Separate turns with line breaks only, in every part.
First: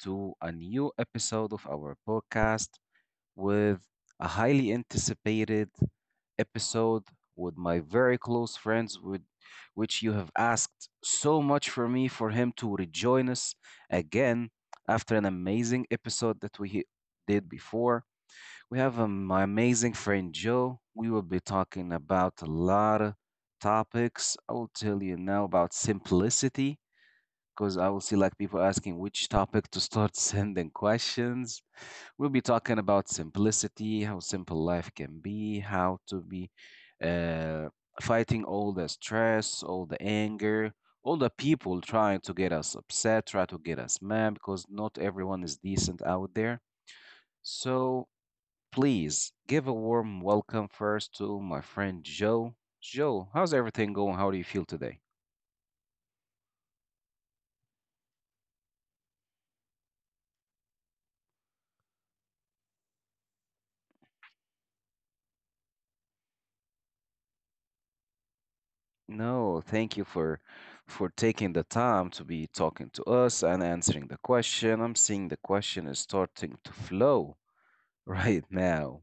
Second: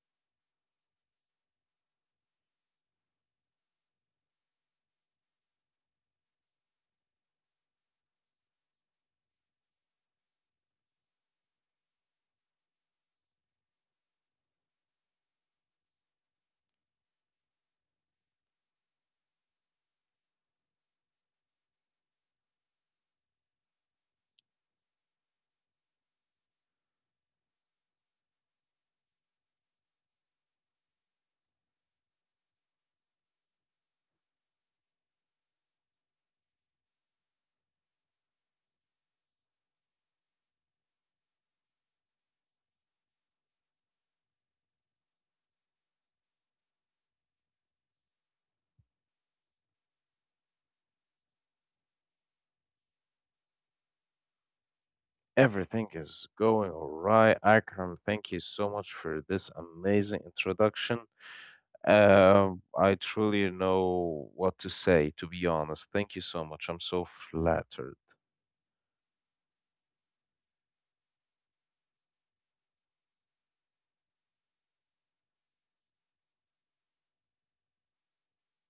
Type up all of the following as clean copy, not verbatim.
to a new episode of our podcast with a highly anticipated episode with my very close friends, with which you have asked so much for me for him to rejoin us again after an amazing episode that we did before. We have my amazing friend Joe. We will be talking about a lot of topics. I will tell you now about simplicity because I will see like people asking which topic to start sending questions. We'll be talking about simplicity, how simple life can be, how to be uh, fighting all the stress, all the anger, all the people trying to get us upset, try to get us mad, because not everyone is decent out there. So please give a warm welcome first to my friend Joe. Joe, how's everything going? How do you feel today?
Everything is going all right. Akram, thank you so much for this amazing introduction. I truly know what to say, to be honest. Thank you so much. I'm so flattered.
No, thank you for taking the time to be talking to us and answering the question. I'm seeing the question is starting to flow right now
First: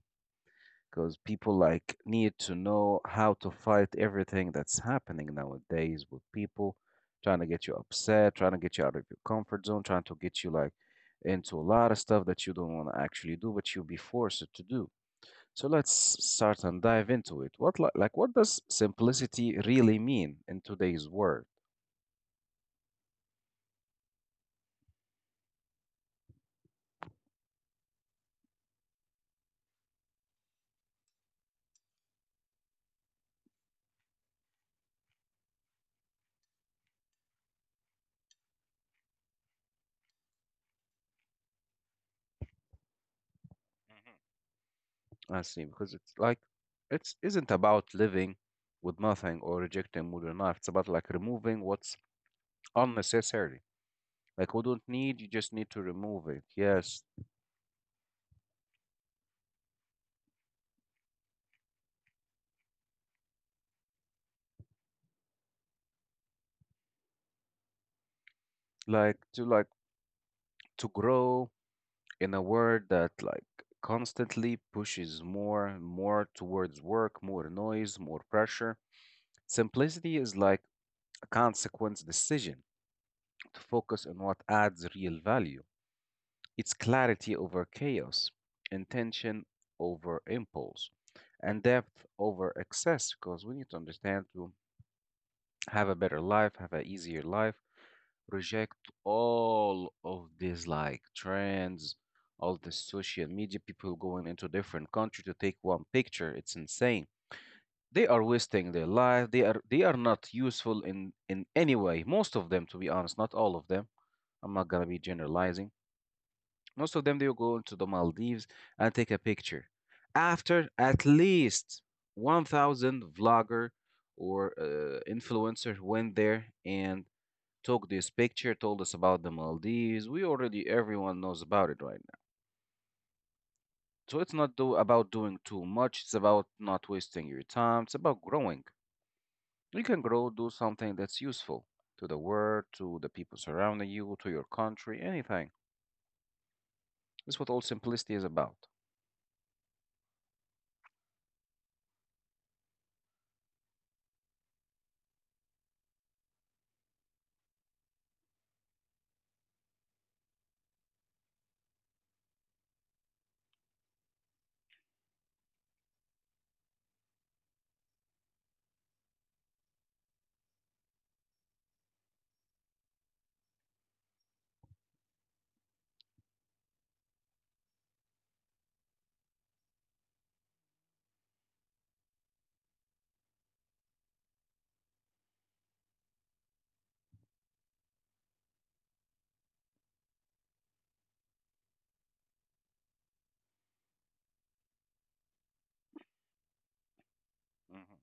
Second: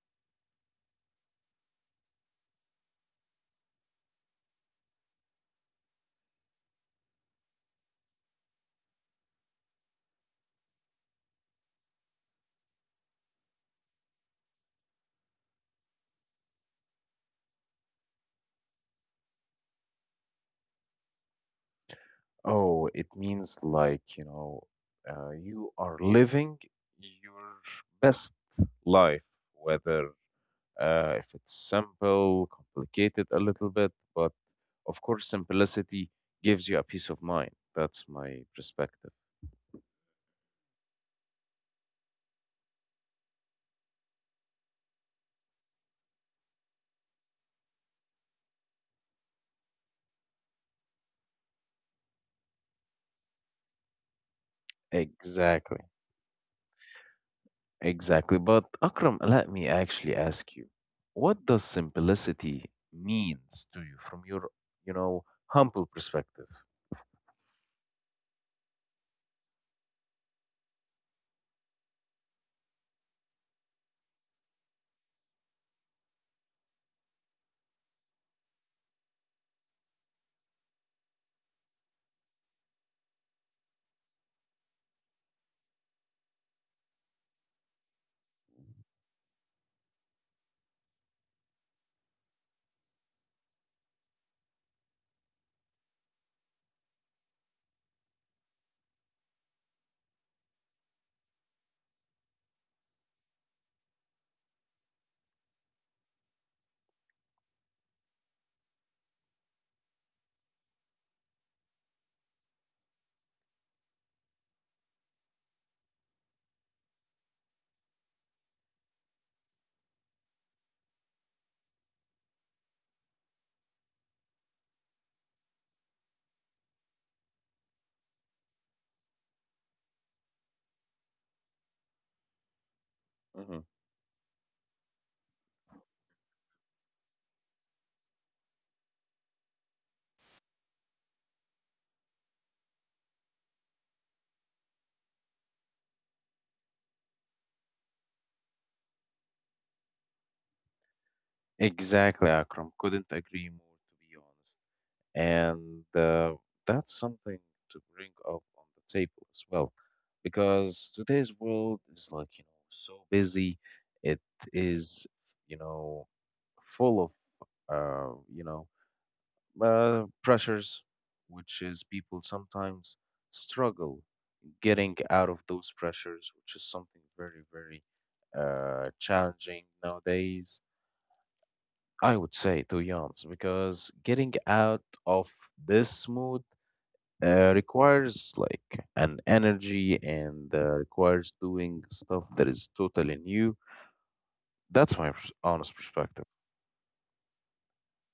because people like need to know how to fight everything that's happening nowadays with people trying to get you upset, trying to get you out of your comfort zone, trying to get you like into a lot of stuff that you don't want to actually do, but you'll be forced to do. So let's start and dive into it. Like what does simplicity really mean in today's world?
Oh, it means you are living your best life, whether if it's simple, complicated a little bit, but of course, simplicity gives you a peace of mind. That's my perspective.
I see, because it's like it's isn't about living with nothing or rejecting modern life. It's about like removing what's unnecessary. Like we don't need, you just need to
Exactly.
remove it. Yes.
Exactly. But Akram, let me actually ask you, what does simplicity means to you from your humble perspective?
Like to grow in a world that like constantly pushes more towards work, more noise, more pressure, simplicity is like a consequence decision to focus on what adds real value. It's clarity over chaos, intention over impulse, and depth over excess. Because we need to understand to have a better life, have an easier life reject all of these like trends, all the social media people going into different country to take one picture. It's insane. They are wasting their life. They are not useful in any way. Most of them, to be honest, not all of them. I'm not gonna be generalizing. Most of them they will go into the Maldives and take a picture. After at least 1,000 vlogger or influencer went there and took this picture, told us about the Maldives. We already, everyone knows about it right now.
Mhm.
So it's not do, about doing too much, it's about not wasting your time, it's about growing. You can grow, do something that's useful to the world, to the people surrounding you, to your country, anything. That's what all simplicity is about.
Exactly, Akram. Couldn't agree more, to be honest. And That's something to bring up on the table as well, because today's world is so busy. It is, you know, full of, uh, you know, pressures, which is people sometimes struggle getting out of those pressures, which is something very, very challenging nowadays. I would say, to be because getting out of this mood requires like an energy and requires doing stuff that is totally new. That's my honest perspective.
Mhm.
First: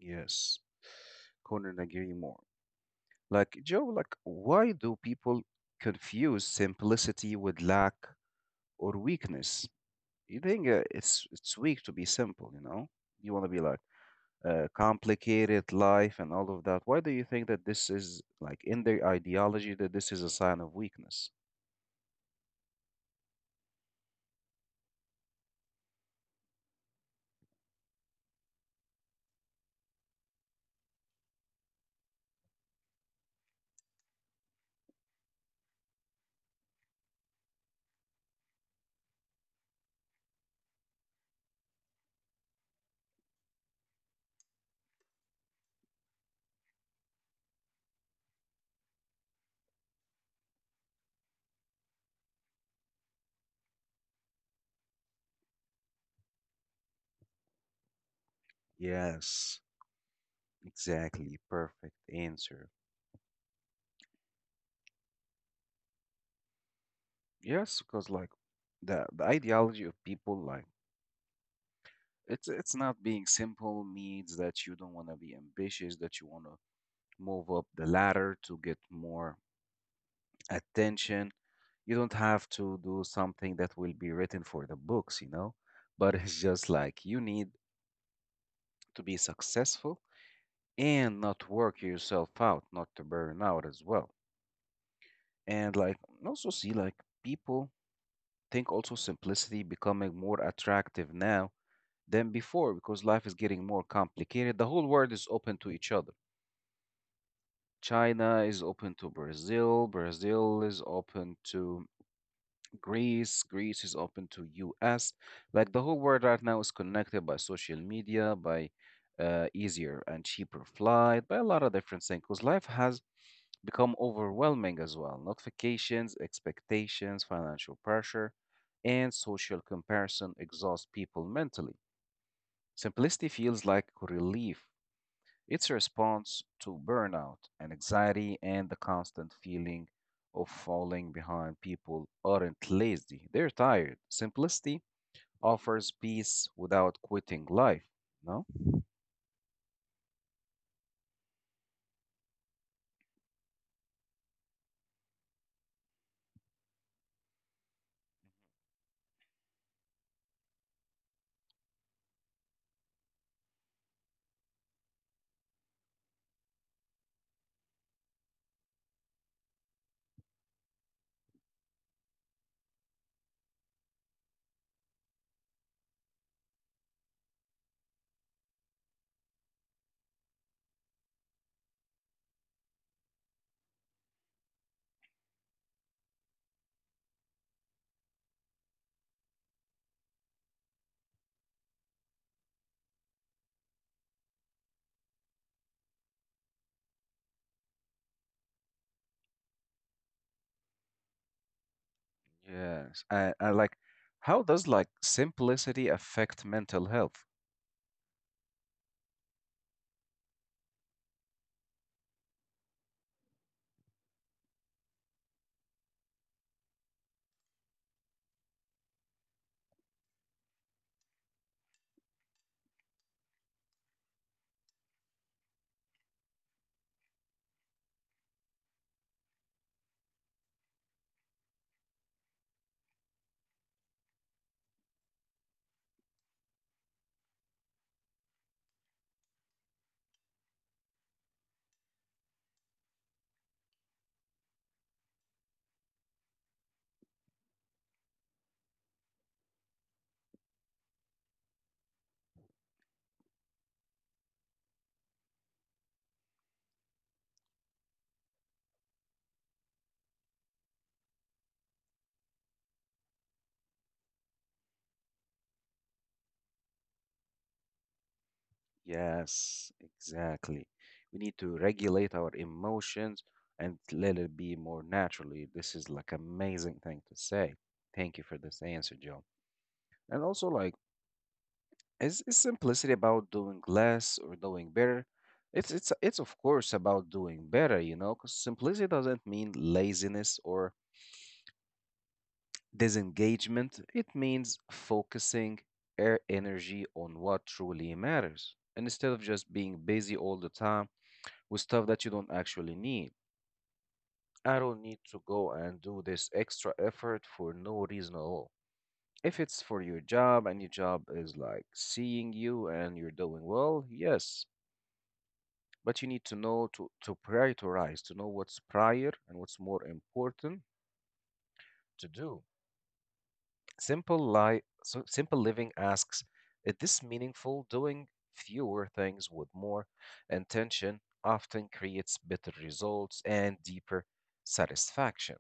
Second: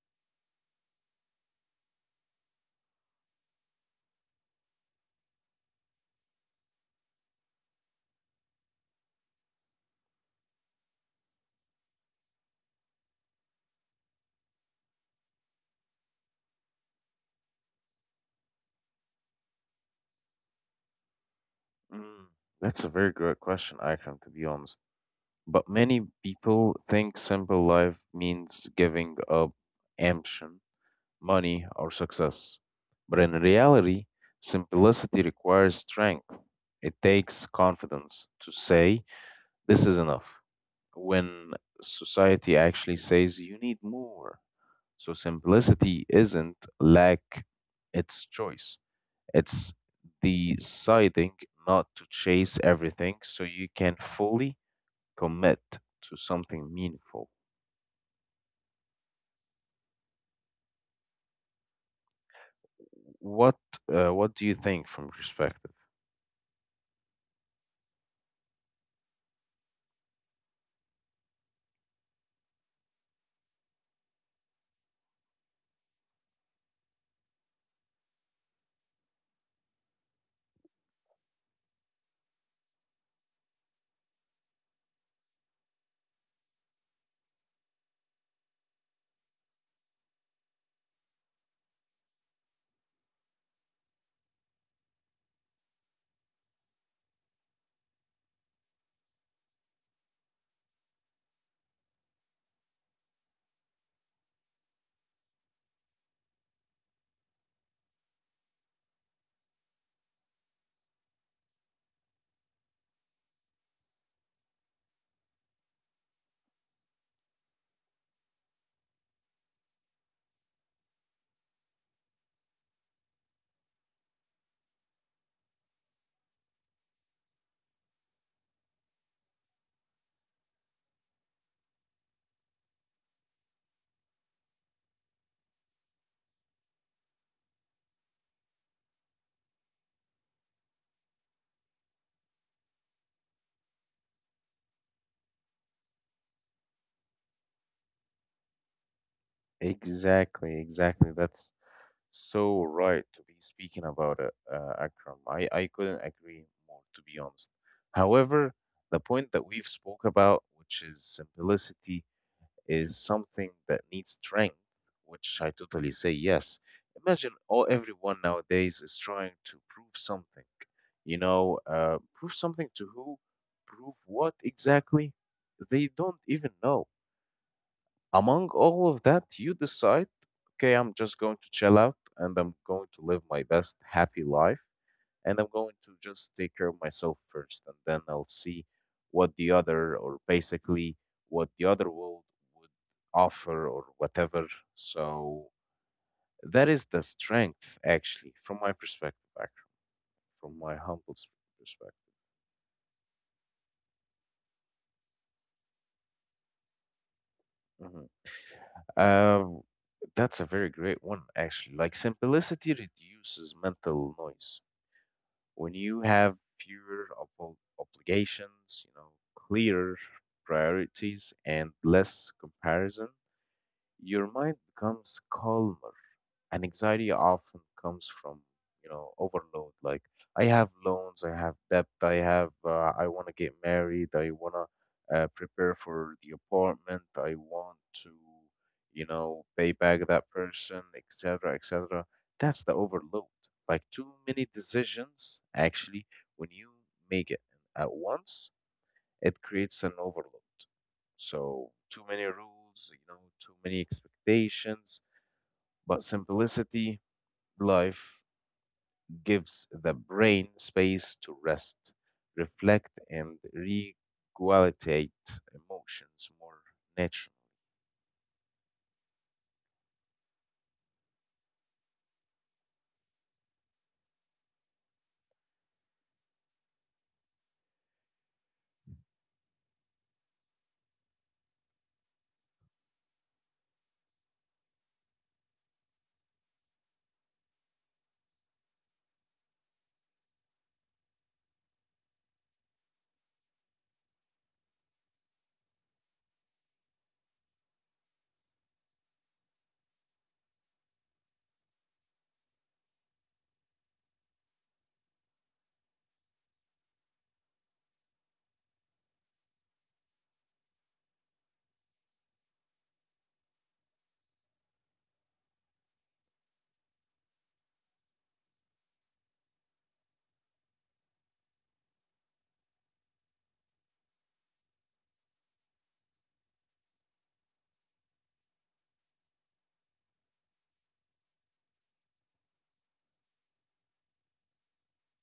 Yes, couldn't agree more. Like, Joe, like, why do people confuse simplicity with lack or weakness? You think it's weak to be simple, you know? You want to be like complicated life and all of that. Why do you think that this is like in their ideology that this is a sign of weakness?
Mm. That's a very great question, Akram, to be honest. But many people think simple life means giving up ambition, money, or success. But in reality, simplicity requires strength. It takes confidence to say, this is enough, when society actually says, you need more. So simplicity isn't lack, it's choice. It's deciding not to chase everything so you can fully commit to something meaningful.
Yes, exactly. Perfect answer.
What what do you think from your perspective?
Yes, because like the ideology of people like. It's not being simple means that you don't want to be ambitious, that you want to move up the ladder to get more attention. You don't have to do something that will be written for the books, you know? But it's just like you need to be successful and not work yourself out, not to burn out as well. And like also see like people think also simplicity becoming more attractive now than before because life is getting more complicated. The whole world is open to each other China is open to Brazil. Brazil is open to Greece. Greece is open to US. Like the whole world right now is connected by social media, by easier and cheaper flight, by a lot of different things. Because life has become overwhelming as well. Notifications, expectations, financial pressure, and social comparison exhaust people mentally. Simplicity feels like relief it's a response to burnout and anxiety and the constant feeling of falling behind. People aren't lazy, they're tired. Simplicity offers peace without quitting life. No?
Exactly, exactly. That's so right to be speaking about it, Akram. I couldn't agree more, to be honest. However, the point that we've spoke about, which is simplicity is something that needs strength, which I totally say yes. Imagine all everyone nowadays is trying to prove something. Prove something to who? Prove what exactly? They don't even know. Among all of that, you decide, okay, I'm just going to chill out and I'm going to live my best happy life and I'm going to just take care of myself first, and then I'll see what the other, or basically what the other world would offer or whatever. So that is the strength, actually, from my perspective, actually, from my humble perspective.
Yes. And like, how does like simplicity affect mental health?
Mhm. Um, that's a very great one, actually. Like simplicity reduces mental noise. When you have fewer obligations, you know, clearer priorities and less comparison, your mind becomes calmer and anxiety often comes from, you know, overload. Like I have loans, I have debt, I have, I want to get married, I want to prepare for the apartment, I want to, you know, pay back that person, etc, etc. That's the overload. Like too many decisions, actually. When you make it at once, it creates an overload. So too many rules, you know, too many expectations, but simplicity life gives the brain space to rest, reflect, and regulate emotions more naturally.
Yes, exactly. We need to regulate our emotions and let it be more naturally. This is like amazing thing to say. Thank you for this answer, Joe. And also like Is simplicity about doing less or doing better? It's of course about doing better, you know. Because simplicity doesn't mean laziness or disengagement. It means focusing our energy on what truly matters, and instead of just being busy all the time with stuff that you don't actually need. I don't need to go and do this extra effort for no reason at all. If it's for your job and your job is like seeing you and you're doing well, yes, but you need to know to prioritize, to know what's prior and what's more important to do. So simple living asks, is this meaningful? Doing fewer things with more intention often creates better results and deeper satisfaction.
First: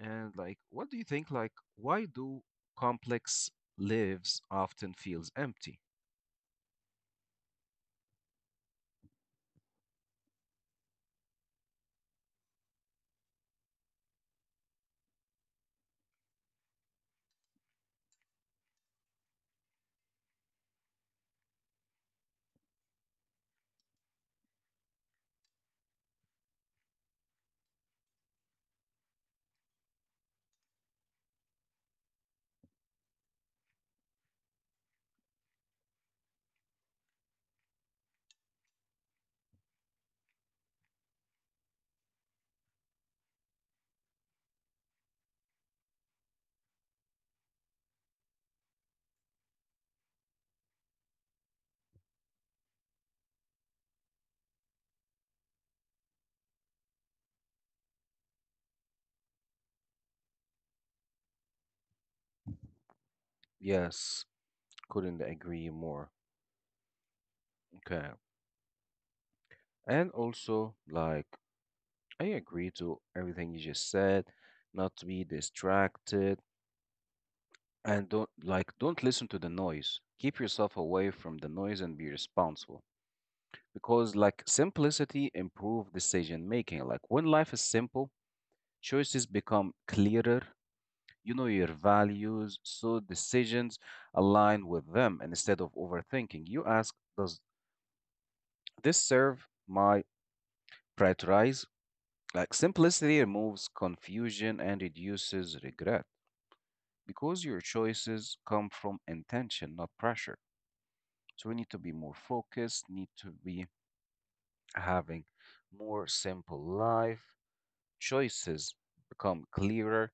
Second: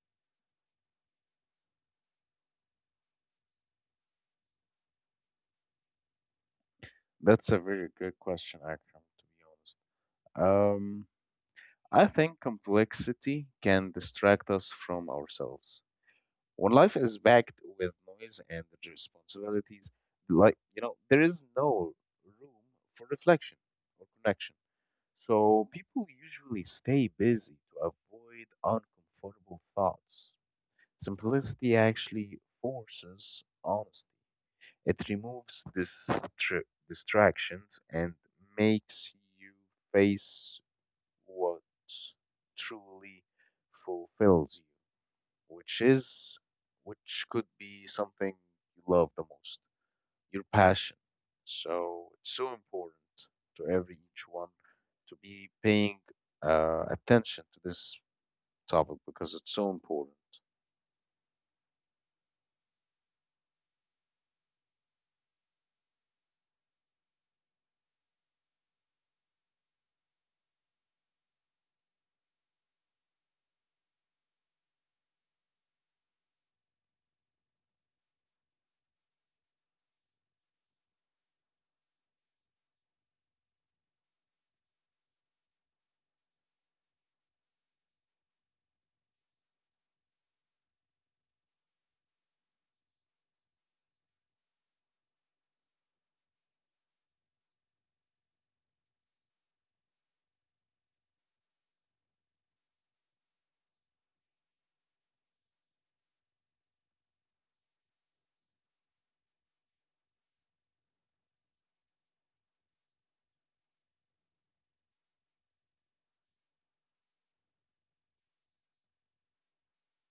And like, what do you think? Like, why do complex lives often feels empty?
That's a very good question, Akram, to be honest. Um, I think complexity can distract us from ourselves. When life is backed with noise and responsibilities, you know, there is no room for reflection or connection. So people usually stay busy to avoid uncomfortable thoughts. Simplicity actually forces honesty. It removes distractions and makes you face what truly fulfills you, which is, which could be something you love the most, your passion. So it's so important to every each one to be paying attention to this topic because it's so important.
Yes, couldn't agree more. Okay. And also, like, I agree to everything you just said. Not to be distracted and don't listen to the noise. Keep yourself away from the noise and be responsible. Because like simplicity improve decision making. Like when life is simple, choices become clearer. You know your values, so decisions align with them. And instead of overthinking, you ask, does this serve my prioritize? Like simplicity removes confusion and reduces regret. Because your choices come from intention, not pressure. So we need to be more focused, need to be having more simple life. Choices become clearer.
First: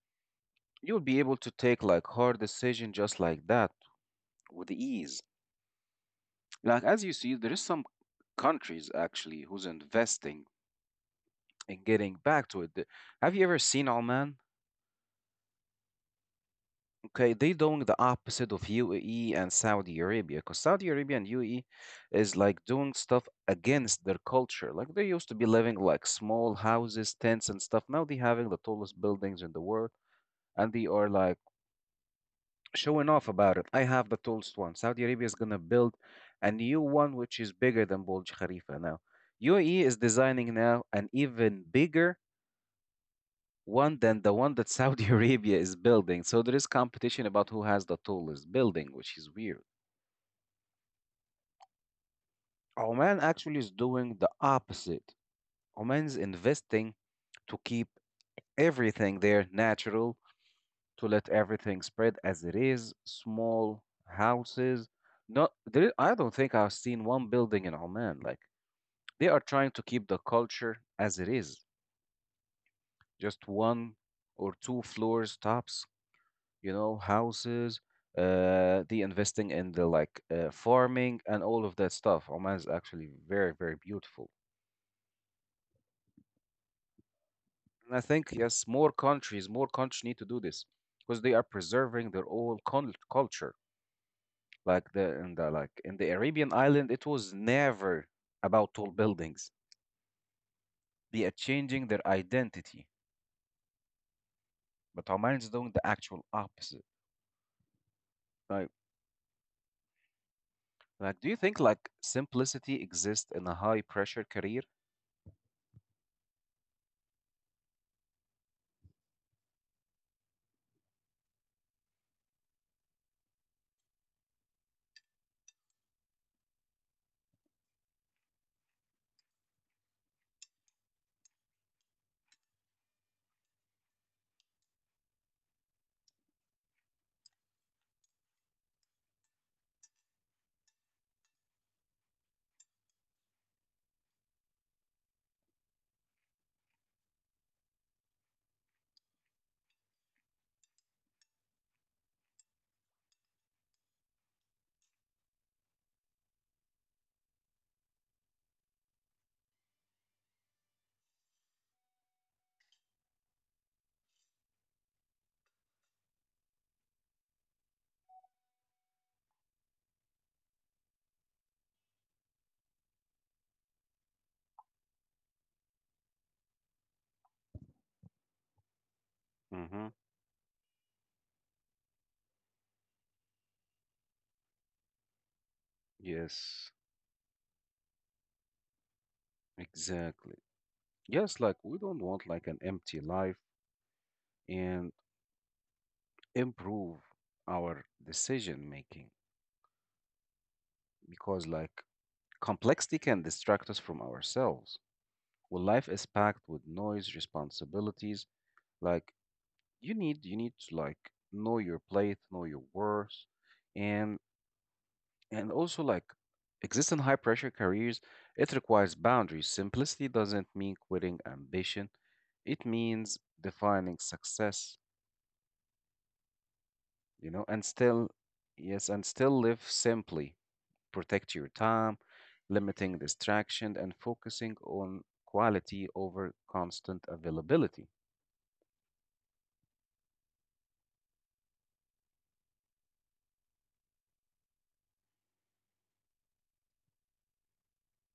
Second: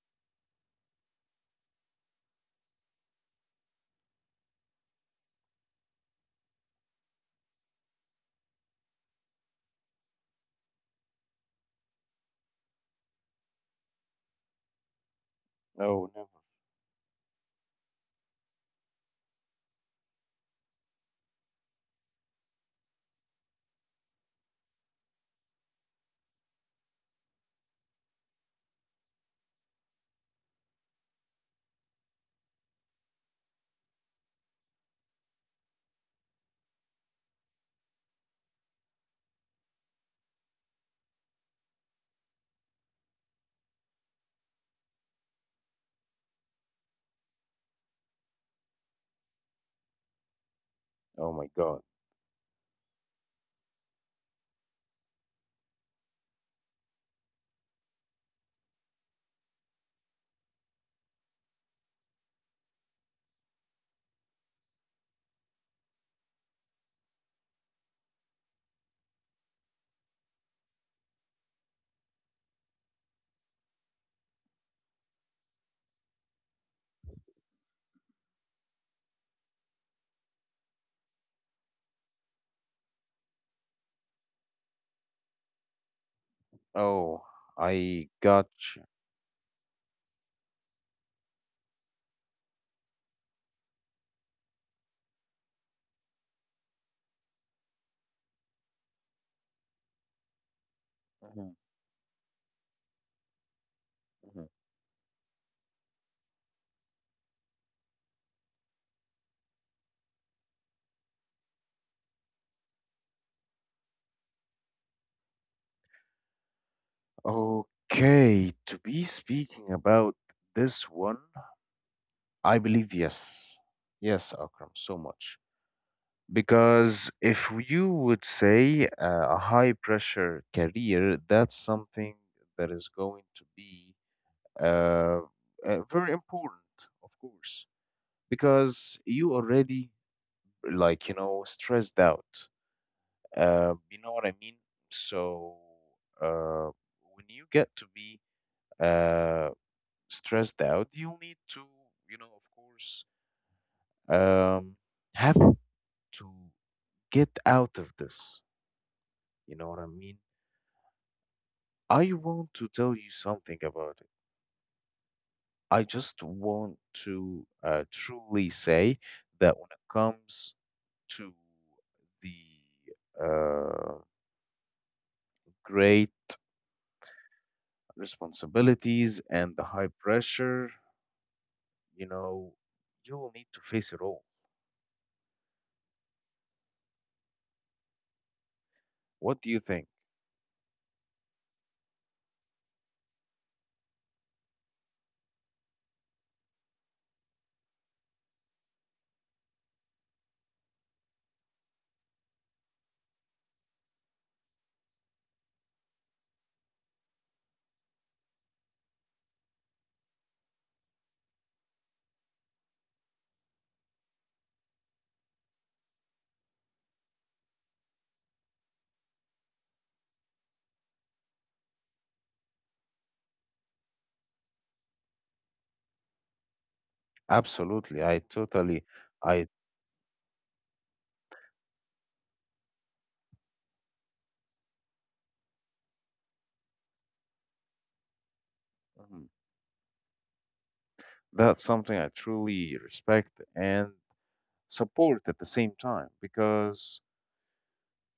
You'll be able to take like hard decision just like that with ease. Like as you see, there is some countries actually who's investing in getting back to it. Have you ever seen Oman?
Oh, never.
Okay, they doing the opposite of UAE and Saudi Arabia because Saudi Arabia and UAE is like doing stuff against their culture. Like they used to be living like small houses, tents and stuff. Now they having the tallest buildings in the world and they are like showing off about it. I have the tallest one. Saudi Arabia is gonna build a new one which is bigger than Burj Khalifa now. UAE is designing now an even bigger one than the one that Saudi Arabia is building. So there is competition about who has the tallest building, which is weird.
Oh my God.
Oman actually is doing the opposite. Oman's investing to keep everything there natural, to let everything spread as it is, small houses. No, there, I don't think I've seen one building in Oman. Like they are trying to keep the culture as it is, just one or two floors tops, you know, houses. The investing in the like farming and all of that stuff. Oman is actually very, very beautiful.
Oh,
And I
I
think yes,
gotcha.
more countries need to do this because they are preserving their own culture. Like the in the like in the Arabian island, it was never about tall buildings. They are
Mhm,
changing their identity,
mhm.
but Oman is doing the actual opposite. Right? Like, do you think like simplicity exists in a high pressure career?
Okay, to be speaking about this one, I believe yes. Yes, Akram, so much. Because if you would say a high pressure career, that's something that is going to be uh, very important, of course, because you already like you know stressed out. You know what I mean? So uh, when you get to be uh, stressed out, you need to, you know, of course, um, have to get out of this. You know what I mean? I want to tell you something about it. I just want to truly say that when it comes to the great responsibilities and the
Mm-hmm.
high pressure, you know, you will need to face it all.
Yes,
What do you think?
exactly. Yes, like we don't want like an empty life and improve our decision making because like complexity can distract us from ourselves. When life is packed with noise, responsibilities, like you need to like know your plate, know your worth, and and also like exist in high pressure careers, it requires boundaries. Simplicity doesn't mean quitting ambition. It means defining success, you know, and
Absolutely.
still yes, and still
I,
live simply protect your time, limiting distraction, and focusing on quality over constant availability.
mhm, that's something I truly respect and support at the same time because,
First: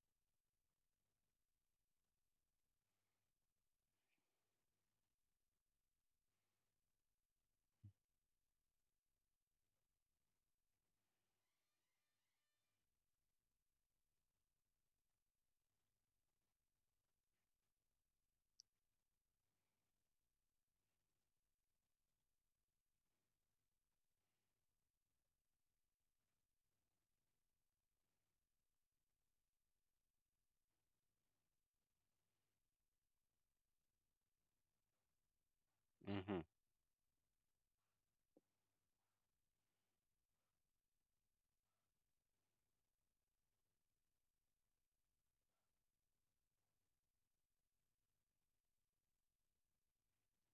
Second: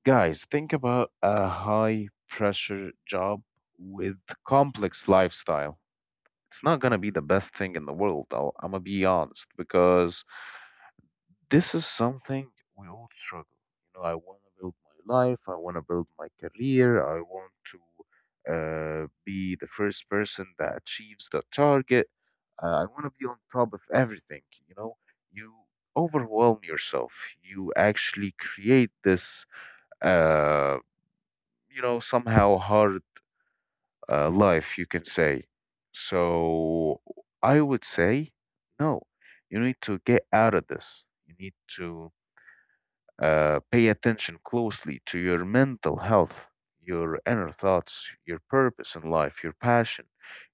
guys, think about a high pressure job with complex lifestyle. It's not going to be the best thing in the world, though. I'm going to be honest because this is something we all struggle. You know, I want to build my life, I want to build my career, I want to be the first person that achieves the target. I want to be on top of everything, you know. You overwhelm yourself. You actually create this uh, somehow hard life, you can say.
Hmm.
So I would say, no, you need to get out of this. You need to pay attention closely to your mental health, your inner thoughts, your purpose in life, your passion.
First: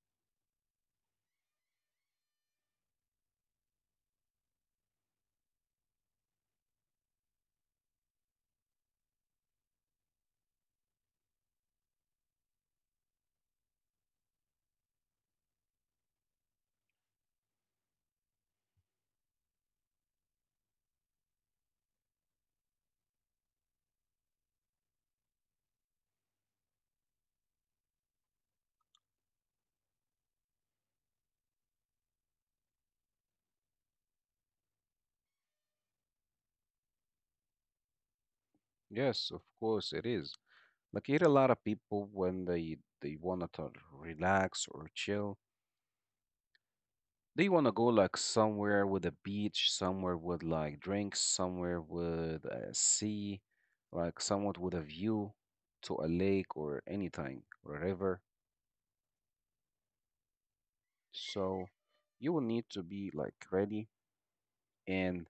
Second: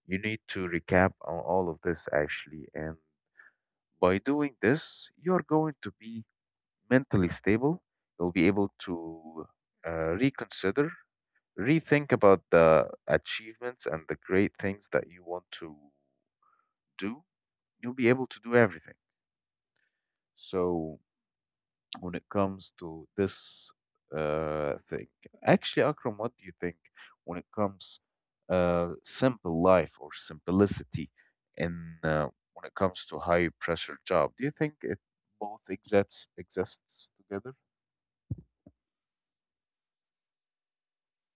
You need to recap on all of this actually. And by doing this, you're going to be mentally stable. You'll be able to uh, reconsider, rethink about the achievements and the great things that you want to do. You'll be able to do everything. So when it comes to this thing, actually, Akram, what do you think when it comes simple life or simplicity in when it comes to high pressure job? Do you think it both exists together?
Yes, of course it is. Like here, a lot of people when they wanna to relax or chill, they wanna go like somewhere with a beach, somewhere with like drinks, somewhere with a sea, like somewhat with a view to a lake or anything or a river. So you will need to be like ready and